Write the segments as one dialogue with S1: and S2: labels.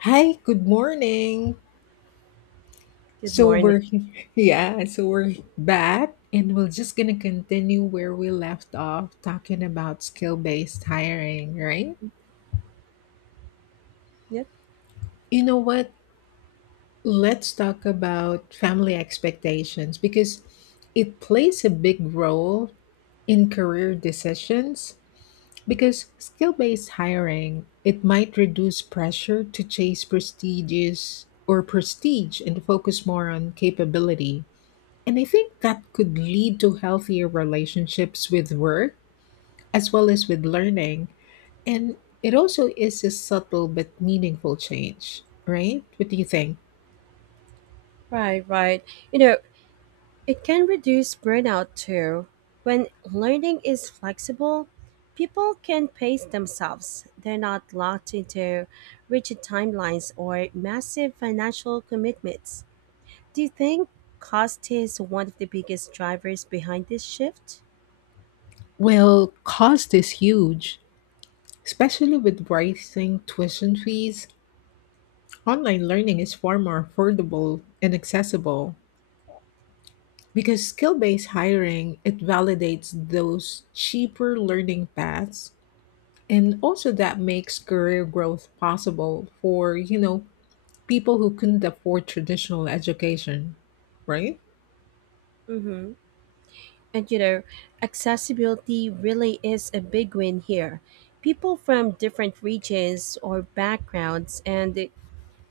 S1: Hi, good morning.
S2: Good
S1: So
S2: morning.
S1: we're yeah, so we're back and we're just gonna continue where we left off talking about skill-based hiring, right?
S2: Yep.
S1: You know what? Let's talk about family expectations because it plays a big role in career decisions because skill-based hiring, it might reduce pressure to chase prestigious or prestige and focus more on capability. And I think that could lead to healthier relationships with work as well as with learning. And it also is a subtle but meaningful change, right? What do you think?
S2: Right, right. You know, it can reduce burnout too. When learning is flexible, people can pace themselves. They're not locked into rigid timelines or massive financial commitments. Do you think cost is one of the biggest drivers behind this shift?
S1: Well, cost is huge, especially with rising tuition fees. Online learning is far more affordable and accessible because skill-based hiring it validates those cheaper learning paths, and also that makes career growth possible for people who couldn't afford traditional education, right?
S2: Mm-hmm. And accessibility really is a big win here. People from different regions or backgrounds and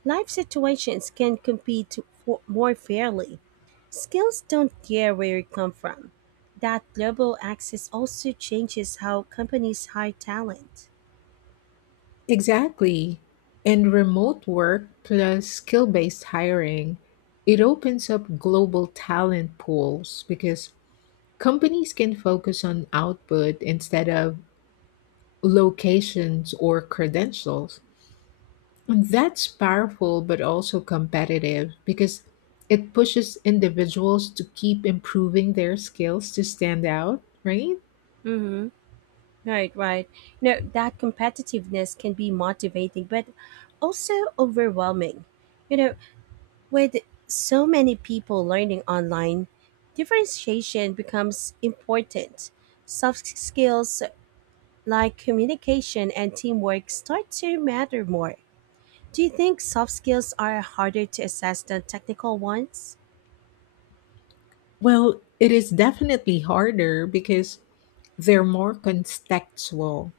S2: Life situations can for more fairly. Skills don't care where you come from. That global access also changes how companies hire talent.
S1: Exactly. And remote work plus skill based hiring, it opens up global talent pools because companies can focus on output instead of locations or credentials. And that's powerful but also competitive because it pushes individuals to keep improving their skills to stand out, right?
S2: Mm-hmm. Right, right. That competitiveness can be motivating, but also overwhelming. You know, with so many people learning online, differentiation becomes important. Soft skills like communication and teamwork start to matter more. Do you think soft skills are harder to assess than technical ones?
S1: Well, it is definitely harder because they're more contextual.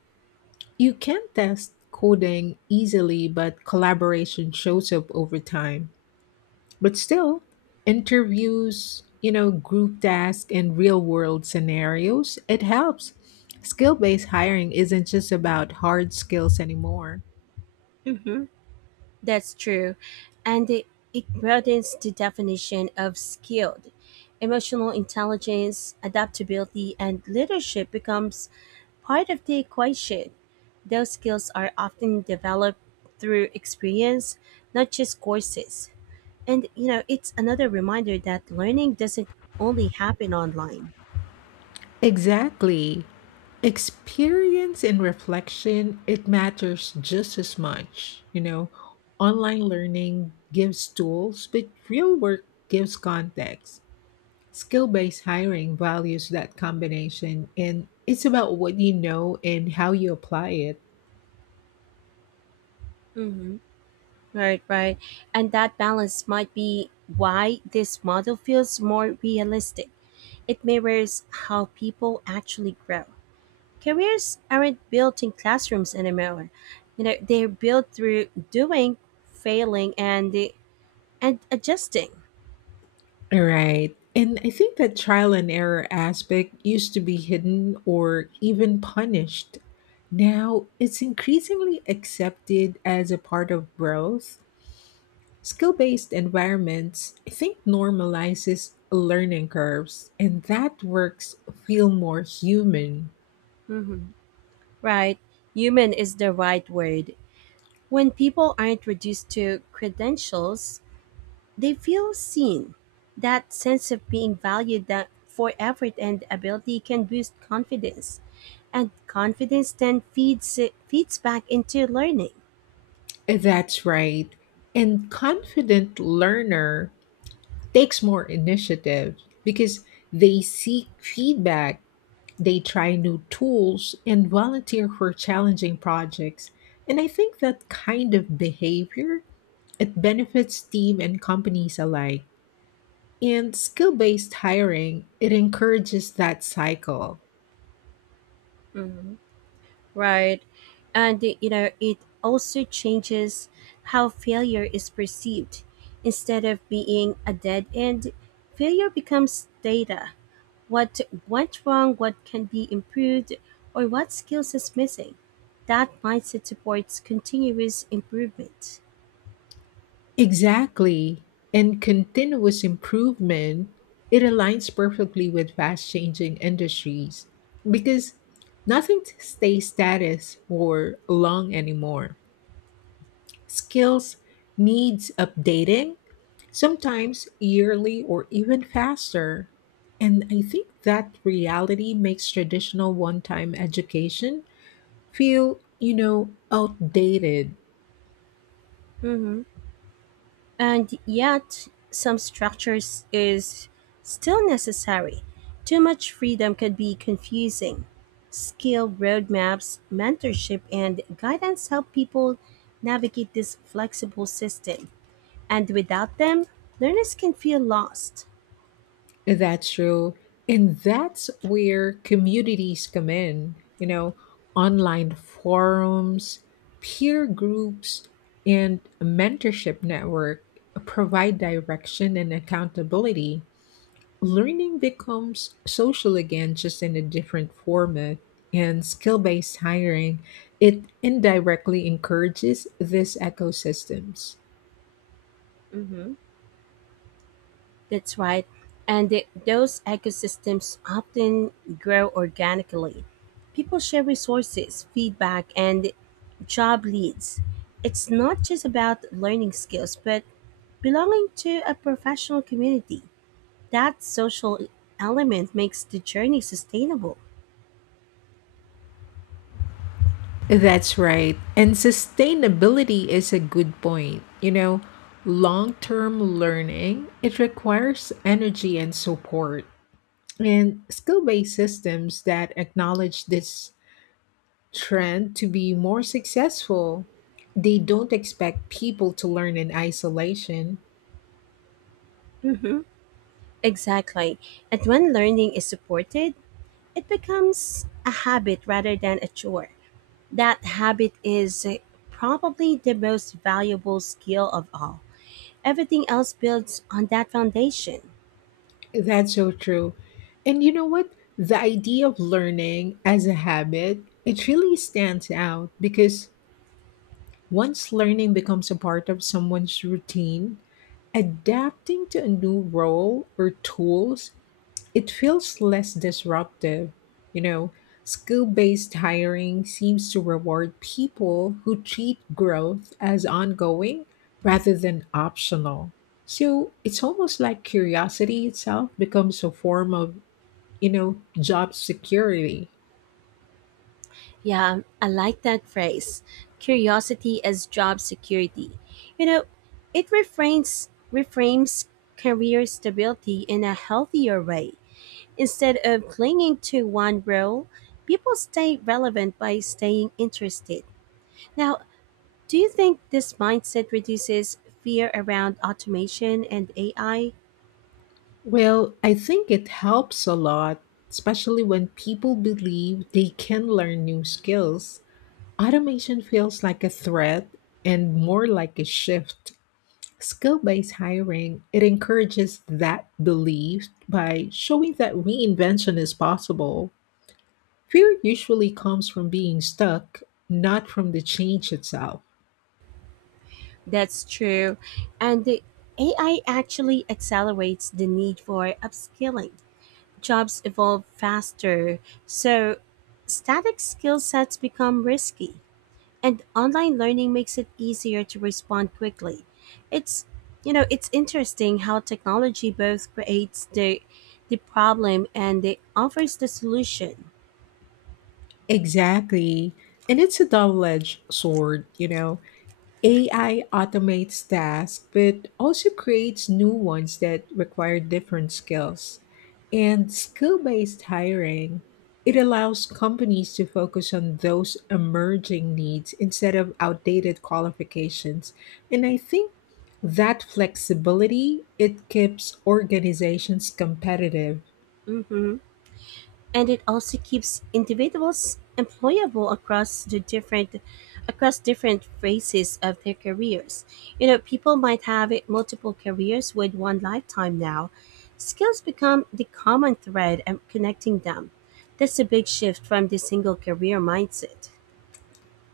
S1: You can test coding easily, but collaboration shows up over time. But still, interviews, group tasks, and real world scenarios, it helps. Skill based hiring isn't just about hard skills anymore.
S2: Mm-hmm. That's true. And it, it broadens the definition of skilled. Emotional intelligence, adaptability, and leadership becomes part of the equation. Those skills are often developed through experience, not just courses. And it's another reminder that learning doesn't only happen online.
S1: Exactly. Experience and reflection, it matters just as much. You know, online learning gives tools, but real work gives context. Skill based hiring values that combination, and it's about what you know and how you apply it.
S2: Mm-hmm. Right, right. And that balance might be why this model feels more realistic. It mirrors how people actually grow. Careers aren't built in classrooms anymore. They're built through doing, failing, and adjusting.
S1: All right. And I think that trial and error aspect used to be hidden or even punished. Now it's increasingly accepted as a part of growth. Skill based environments, I think, normalizes learning curves, and that works feel more human.
S2: Hmm. Right. Human is the right word. When people aren't reduced to credentials, they feel seen. That sense of being valued that for effort and ability can boost confidence. And confidence then feeds back into learning.
S1: That's right. And confident learner takes more initiative because they seek feedback, they try new tools, and volunteer for challenging projects. And I think that kind of behavior it benefits team and companies alike. And skill based hiring, it encourages that cycle.
S2: Hmm. Right. And it also changes how failure is perceived. Instead of being a dead end, failure becomes data. What went wrong, what can be improved, or what skills is missing. That mindset supports continuous improvement.
S1: Exactly. And continuous improvement, it aligns perfectly with fast changing industries because nothing stays status or long anymore. Skills needs updating, sometimes yearly or even faster. And I think that reality makes traditional one time education feel, outdated.
S2: Mhm. And yet, some structures is still necessary. Too much freedom can be confusing. Skill roadmaps, mentorship, and guidance help people navigate this flexible system. And without them, learners can feel lost.
S1: That's true. And that's where communities come in, you know, online forums, peer groups, and a mentorship network provide direction and accountability. Learning becomes social again, just in a different format. And skill based hiring, it indirectly encourages these ecosystems.
S2: Mhm. That's right, and those ecosystems often grow organically. People share resources, feedback, and job leads. It's not just about learning skills, but belonging to a professional community. That social element makes the journey sustainable.
S1: That's right. And sustainability is a good point. You know, long-term learning, it requires energy and support. And skill-based systems that acknowledge this trend to be more successful, they don't expect people to learn in isolation.
S2: Mm-hmm. Exactly. And when learning is supported, it becomes a habit rather than a chore. That habit is probably the most valuable skill of all. Everything else builds on that foundation.
S1: That's so true. And you know what? The idea of learning as a habit, it really stands out because once learning becomes a part of someone's routine, adapting to a new role or tools, it feels less disruptive. You know, skill based hiring seems to reward people who treat growth as ongoing rather than optional. So it's almost like curiosity itself becomes a form of, job security.
S2: Yeah, I like that phrase. Curiosity as job security. You know, it reframes career stability in a healthier way. Instead of clinging to one role, people stay relevant by staying interested. Now, do you think this mindset reduces fear around automation and AI?
S1: Well, I think it helps a lot, especially when people believe they can learn new skills. Automation feels like a threat and more like a shift. Skill-based hiring, it encourages that belief by showing that reinvention is possible. Fear usually comes from being stuck, not from the change itself.
S2: That's true. And the AI actually accelerates the need for upskilling. Jobs evolve faster, so static skill sets become risky. And online learning makes it easier to respond quickly. It's it's interesting how technology both creates the problem and it offers the solution.
S1: Exactly. And it's a double-edged sword, you know, AI automates tasks, but also creates new ones that require different skills. And skill based hiring, it allows companies to focus on those emerging needs instead of outdated qualifications. And I think that flexibility it keeps organizations competitive.
S2: Hmm. And it also keeps individuals employable across the different across different phases of their careers. You know, people might multiple careers with one lifetime now. Skills become the common thread, connecting them. That's a big shift from the single career mindset.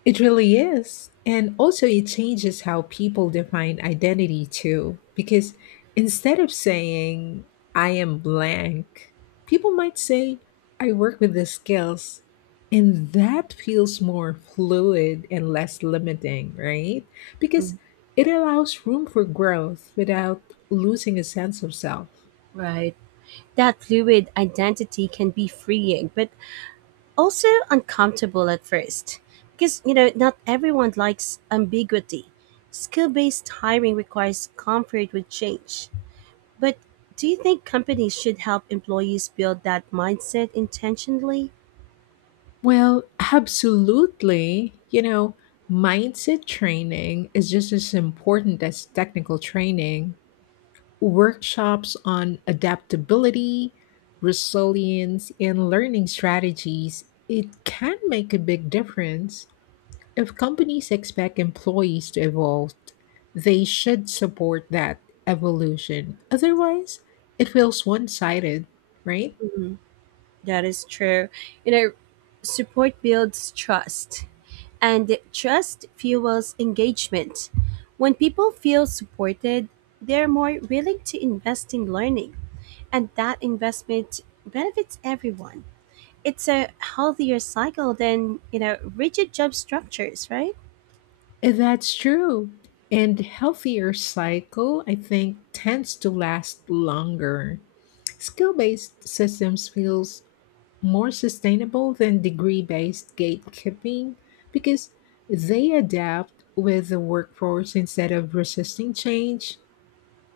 S1: It really is. And also, it changes how people define identity too. Because instead of saying, I am blank, people might say, I work with the skills. And that feels more fluid and less limiting, right? Because
S2: Mm.
S1: it allows room for growth without losing a sense of self.
S2: Right. That fluid identity can be freeing but also uncomfortable at first, because not everyone likes ambiguity. Skill-based hiring requires comfort with change. But do you think companies should help employees build that mindset intentionally?
S1: Well, absolutely. You know, mindset training is just as important as technical training. Workshops on adaptability, resilience, and learning strategies, it can make a big difference. If companies expect employees to evolve, they should support that evolution. Otherwise, it feels one sided, right?
S2: Mhm. That is true. you know support builds trust, and trust fuels engagement. When people feel supported, they're more willing to invest in learning, and that investment benefits everyone. It's a healthier cycle than rigid job structures, right?
S1: That's true. And healthier cycle, I think, tends to last longer. Skill-based systems feels more sustainable than degree-based gatekeeping because they adapt with the workforce instead of resisting change.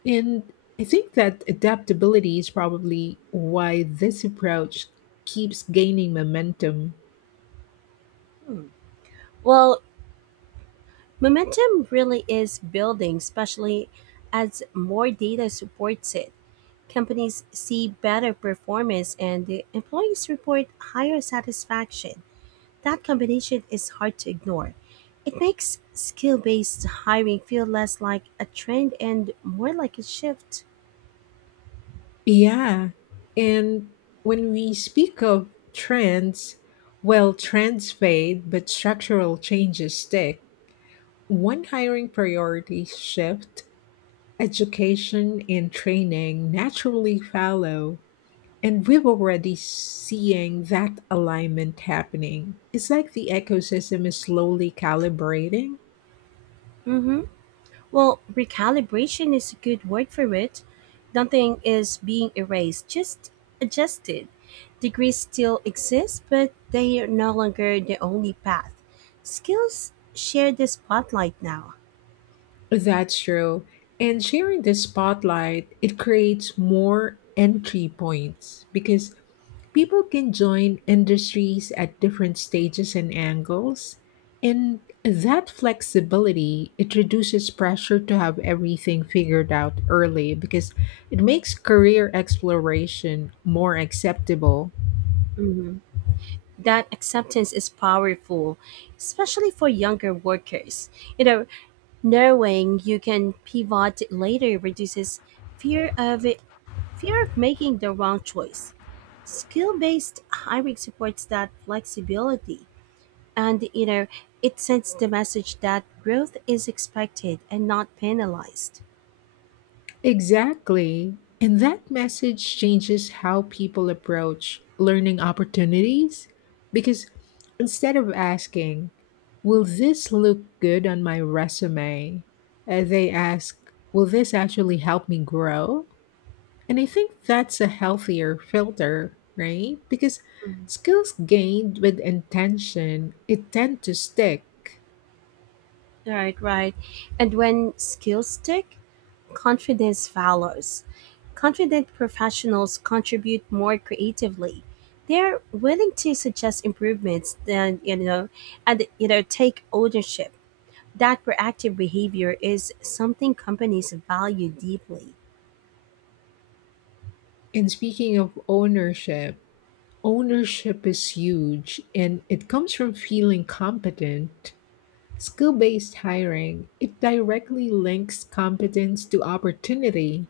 S1: And I think that adaptability is probably why this approach keeps gaining momentum.
S2: Hmm. Well, momentum really is building, especially as more data supports it. Companies see better performance and the employees report higher satisfaction. That combination is hard to ignore. It makes skill-based hiring feel less like a trend and more like a shift.
S1: Yeah. And when we speak of trends, well, trends fade, but structural changes stick. One hiring priority shift, education and training naturally follow. And we've already seeing that alignment happening. It's like the ecosystem is slowly calibrating.
S2: Mm hmm. Well, recalibration is a good word for it. Nothing is being erased, just adjusted. Degrees still exist, but they are no longer the only path. Skills share the spotlight now.
S1: That's true. And sharing the spotlight, it creates more entry points because people can join industries at different stages and angles. And that flexibility, it reduces pressure to have everything figured out early because it makes career exploration more acceptable.
S2: Mhm. That acceptance is powerful, especially for younger workers. You know, knowing you can pivot later reduces fear of it, fear of making the wrong choice. Skill based hiring supports that flexibility, and it sends the message that growth is expected and not penalized.
S1: Exactly. And that message changes how people approach learning opportunities because instead of asking, will this look good on my resume? They ask, will this actually help me grow? And I think that's a healthier filter, right? Because
S2: Mhm.
S1: skills gained with intention, it tend to stick.
S2: Right, right. And when skills stick, confidence follows. Confident professionals contribute more creatively. They're willing to suggest improvements than you know and take ownership. That proactive behavior is something companies value deeply.
S1: And speaking of ownership, ownership is huge and it comes from feeling competent. Skill based hiring, it directly links competence to opportunity.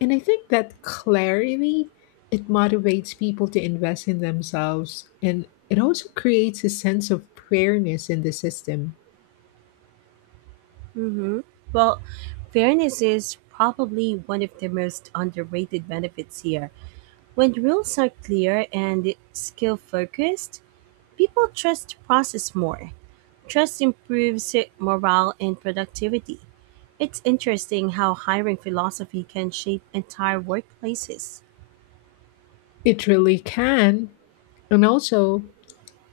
S1: And I think that clarity, it motivates people to invest in themselves and it also creates a sense of fairness in the system.
S2: Hmm. Well, fairness is probably one of the most underrated benefits here. When rules are clear and skill focused, people trust the process more. Trust improves morale and productivity. It's interesting how hiring philosophy can shape entire workplaces.
S1: It really can. And also,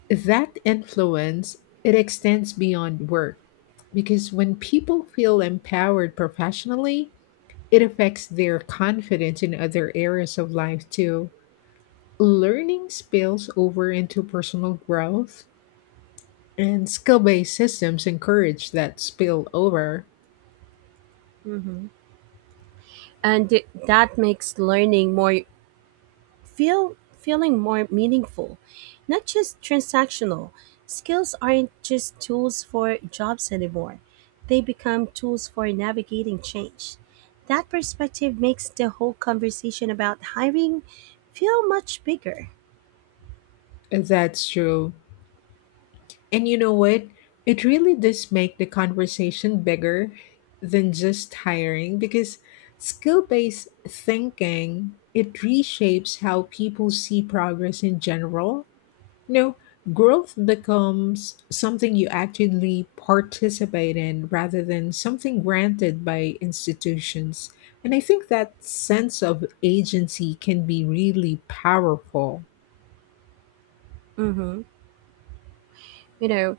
S1: that influence, it extends beyond work because when people feel empowered professionally, it affects their confidence in other areas of life too. Learning spills over into personal growth, and skill based systems encourage that spillover.
S2: And that makes learning more feeling more meaningful, not just transactional. Skills aren't just tools for jobs anymore. They become tools for navigating change. That perspective makes the whole conversation about hiring feel much bigger.
S1: That's true. And you know what? It really does make the conversation bigger than just hiring because skill based thinking it reshapes how people see progress in general. No, growth becomes something you actively participate in rather than something granted by institutions. And I think that sense of agency can be really powerful.
S2: Mhm. You know,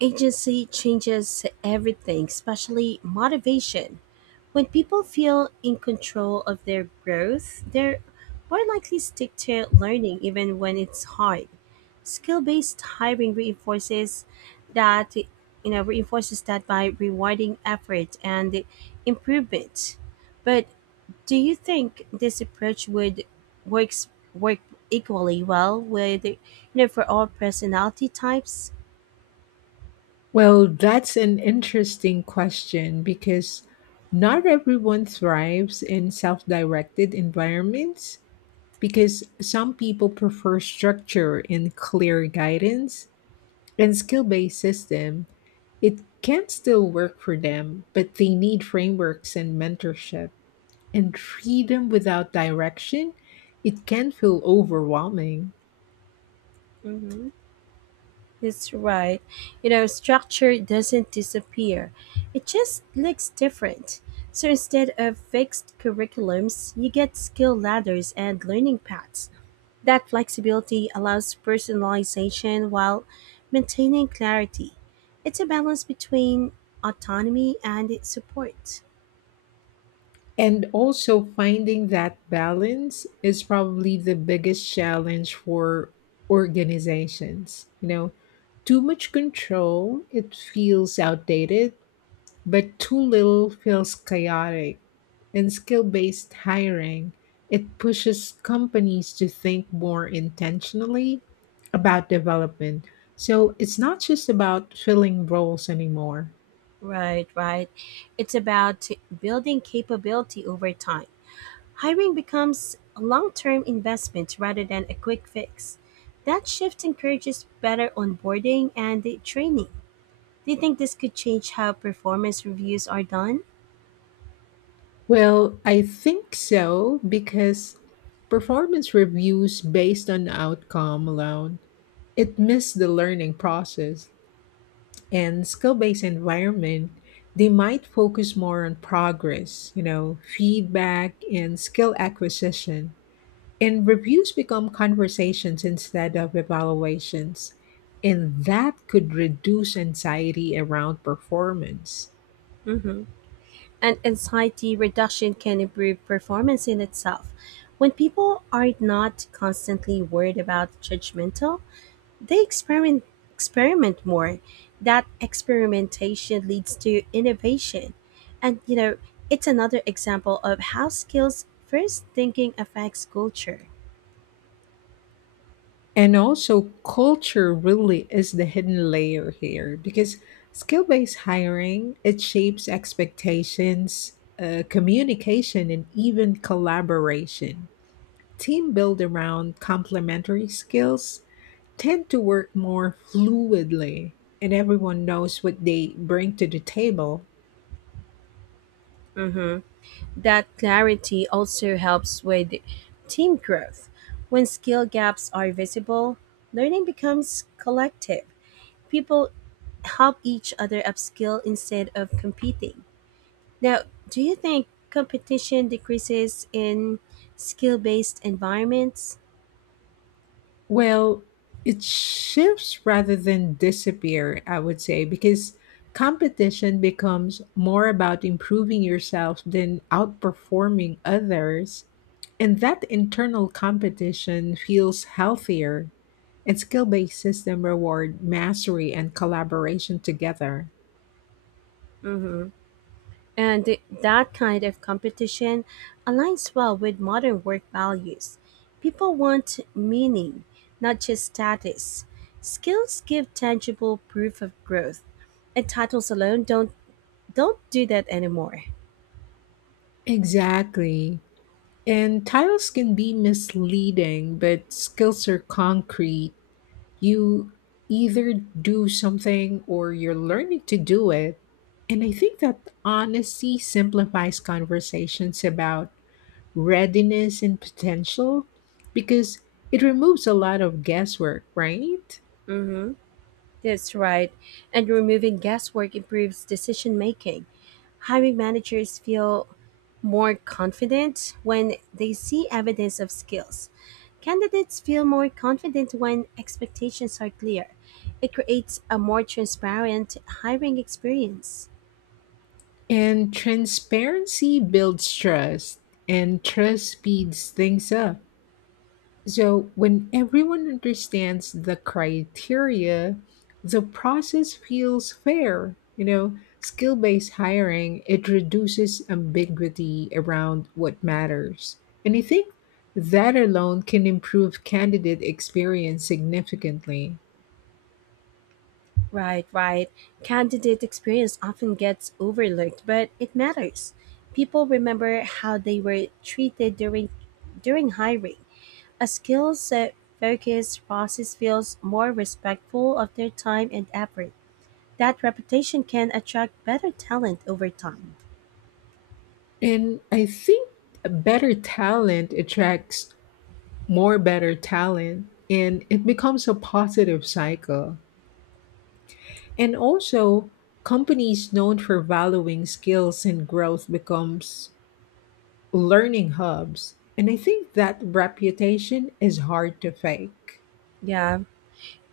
S2: agency changes everything, especially motivation. When people feel in control of their growth, they're more likely to stick to learning even when it's hard. Skill-based hiring reinforces that by rewarding effort and improvement. But do you think this approach would works work equally well with for all personality types?
S1: Well, that's an interesting question because not everyone thrives in self directed environments because some people prefer structure and clear guidance and skill based systems it can still work for them, but they need frameworks and mentorship. And freedom without direction, it can feel overwhelming.
S2: Mhm. That's right. Structure doesn't disappear. It just looks different. So instead of fixed curriculums, you get skill ladders and learning paths. That flexibility allows personalization while maintaining clarity. It's a balance between autonomy and support.
S1: And also, finding that balance is probably the biggest challenge for organizations. You know, too much control, it feels outdated, but too little feels chaotic. In skill based hiring, it pushes companies to think more intentionally about development. So it's not just about filling roles anymore.
S2: Right, right. It's about building capability over time. Hiring becomes a long term investment rather than a quick fix. That shift encourages better onboarding and the training. Do you think this could change how performance reviews are done?
S1: Well, I think so because performance reviews based on outcome alone, it missed the learning process. And skill-based environment they might focus more on progress, you know, feedback and skill acquisition, and reviews become conversations instead of evaluations, and that could reduce anxiety around performance.
S2: Mm-hmm. And anxiety reduction can improve performance in itself. When people are not constantly worried about judgmental, they experiment more. That experimentation leads to innovation. And it's another example of how skills first thinking affects culture.
S1: And also culture really is the hidden layer here because skill-based hiring it shapes expectations, communication and even collaboration. Team built around complementary skills tend to work more fluidly, and everyone knows what they bring to the table.
S2: Hmm. That clarity also helps with team growth. When skill gaps are visible, learning becomes collective. People help each other upskill instead of competing. Now, do you think competition decreases in skill based environments?
S1: Well, it shifts rather than disappear, I would say, because competition becomes more about improving yourself than outperforming others. And that internal competition feels healthier. And skill based system reward mastery and collaboration together.
S2: Hmm. And that kind of competition aligns well with modern work values. People want meaning, not just status. Skills give tangible proof of growth, and titles alone don't do that anymore.
S1: Exactly. And titles can be misleading, but skills are concrete. You either do something or you're learning to do it. And I think that honesty simplifies conversations about readiness and potential because it removes a lot of guesswork, right?
S2: Hmm. That's right. And removing guesswork improves decision making. Hiring managers feel more confident when they see evidence of skills. Candidates feel more confident when expectations are clear. It creates a more transparent hiring experience.
S1: And transparency builds trust, and trust speeds things up. So, when everyone understands the criteria, the process feels fair. You know, skill based hiring, it reduces ambiguity around what matters. And I think that alone can improve candidate experience significantly.
S2: Right, right. Candidate experience often gets overlooked, but it matters. People remember how they were treated during hiring. A skill set focused process feels more respectful of their time and effort. That reputation can attract better talent over time.
S1: And I think a better talent attracts more better talent, and it becomes a positive cycle. And also, companies known for valuing skills and growth becomes learning hubs. And I think that reputation is hard to fake.
S2: Yeah,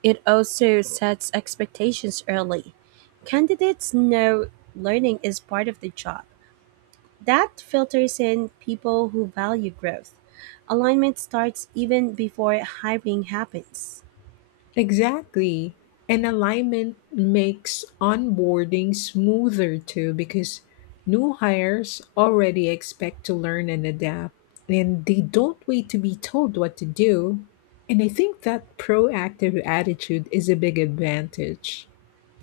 S2: it also sets expectations early. Candidates know learning is part of the job. That filters in people who value growth. Alignment starts even before hiring happens.
S1: Exactly. And alignment makes onboarding smoother too because new hires already expect to learn and adapt, and they don't wait to be told what to do. And I think that proactive attitude is a big advantage.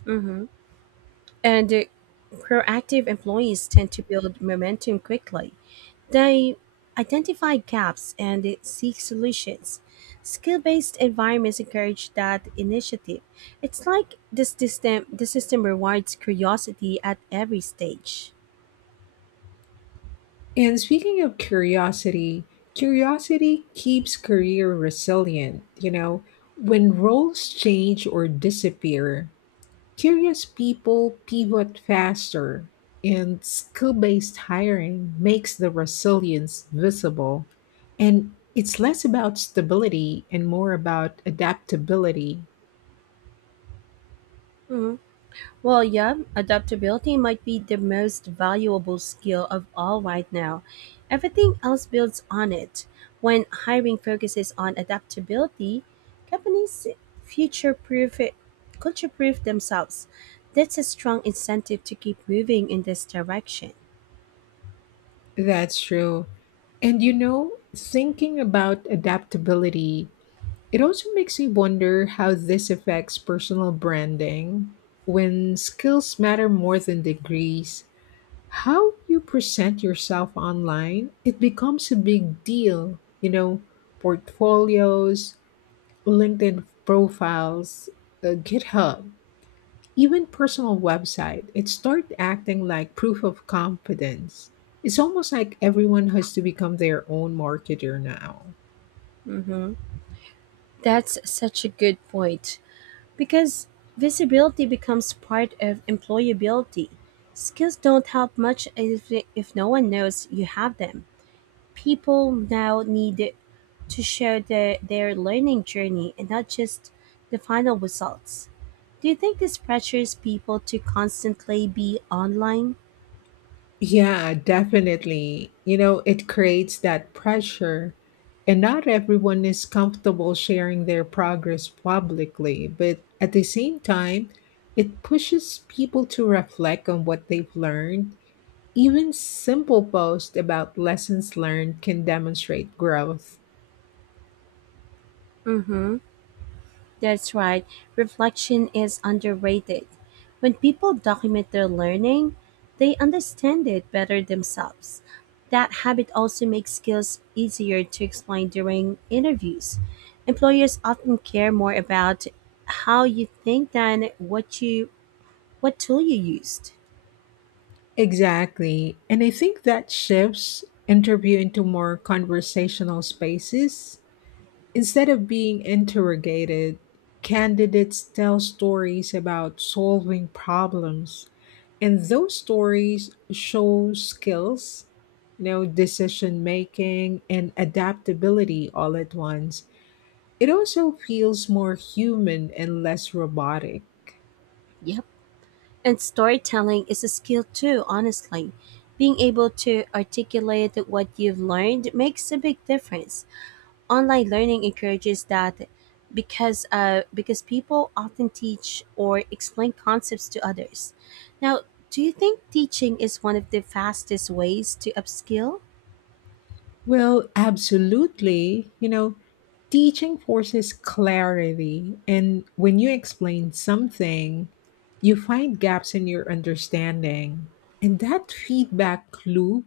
S2: Hmm. And proactive employees tend to build momentum quickly. They identify gaps and seek solutions. Skill based environments encourage that initiative. It's like the system rewards curiosity at every stage.
S1: And speaking of curiosity, curiosity keeps career resilient. You know, when roles change or disappear, curious people pivot faster, and skill based hiring makes the resilience visible. And it's less about stability and more about adaptability.
S2: Mhm. Well, yeah, adaptability might be the most valuable skill of all right now. Everything else builds on it. When hiring focuses on adaptability, companies future proof culture proof themselves. That's a strong incentive to keep moving in this direction.
S1: That's true. And you know, thinking about adaptability it also makes me wonder how this affects personal branding. When skills matter more than degrees, how you present yourself online, it becomes a big deal. You know, portfolios, LinkedIn profiles, GitHub, even personal website, it starts acting like proof of competence. It's almost like everyone has to become their own marketer now.
S2: Hmm. That's such a good point, because visibility becomes part of employability. Skills don't help much if no one knows you have them. People now need to show their learning journey and not just the final results. Do you think this pressures people to constantly be online?
S1: Yeah, definitely. You know, it creates that pressure. And not everyone is comfortable sharing their progress publicly, but at the same time, it pushes people to reflect on what they've learned. Even simple posts about lessons learned can demonstrate growth.
S2: Mm-hmm. That's right. Reflection is underrated. When people document their learning, they understand it better themselves. That habit also makes skills easier to explain during interviews. Employers often care more about how you think than what tool you used.
S1: Exactly. And I think that shifts interview into more conversational spaces. Instead of being interrogated, candidates tell stories about solving problems, and those stories show skills, you know, decision making and adaptability all at once. It also feels more human and less robotic.
S2: Yep. And storytelling is a skill too, honestly. Being able to articulate what you've learned makes a big difference. Online learning encourages that because people often teach or explain concepts to others. Now, do you think teaching is one of the fastest ways to upskill?
S1: Well, absolutely. You know, teaching forces clarity. And when you explain something, you find gaps in your understanding. And that feedback loop,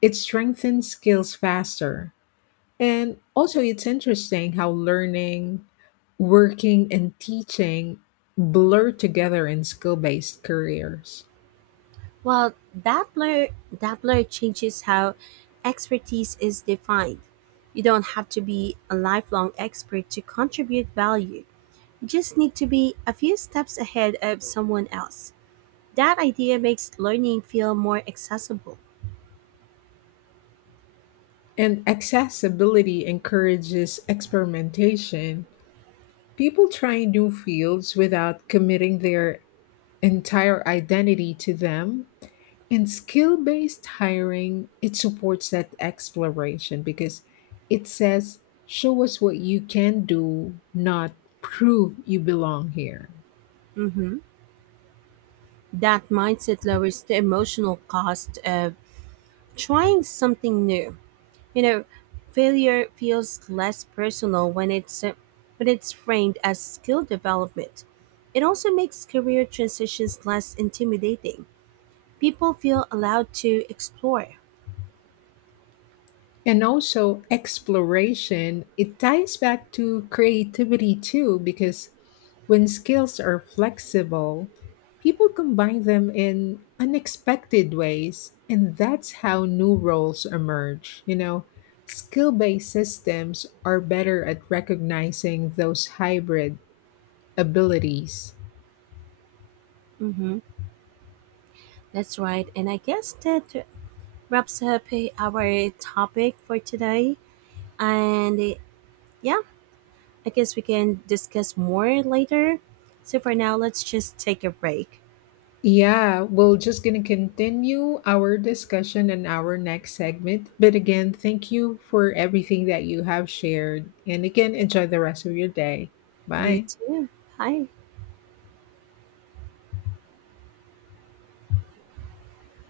S1: it strengthens skills faster. And also, it's interesting how learning, working, and teaching blur together in skill based careers.
S2: Well, Doppler changes how expertise is defined. You don't have to be a lifelong expert to contribute value. You just need to be a few steps ahead of someone else. That idea makes learning feel more accessible.
S1: And accessibility encourages experimentation. People try new fields without committing their entire identity to them. And skill based hiring, it supports that exploration because it says, show us what you can do, not prove you belong here.
S2: Hmm. That mindset lowers the emotional cost of trying something new. You know, failure feels less personal when it's framed as skill development. It also makes career transitions less intimidating. People feel allowed to explore.
S1: And also exploration, it ties back to creativity too, because when skills are flexible, people combine them in unexpected ways. And that's how new roles emerge. You know, skill based systems are better at recognizing those hybrid abilities.
S2: Mm-hmm. That's right. And I guess that wraps up our topic for today. And yeah, I guess we can discuss more later. So for now, let's just take a break.
S1: Yeah, we're just going to continue our discussion in our next segment. But again, thank you for everything that you have shared. And again, enjoy the rest of your day.
S2: You
S1: Bye.
S2: too. Bye.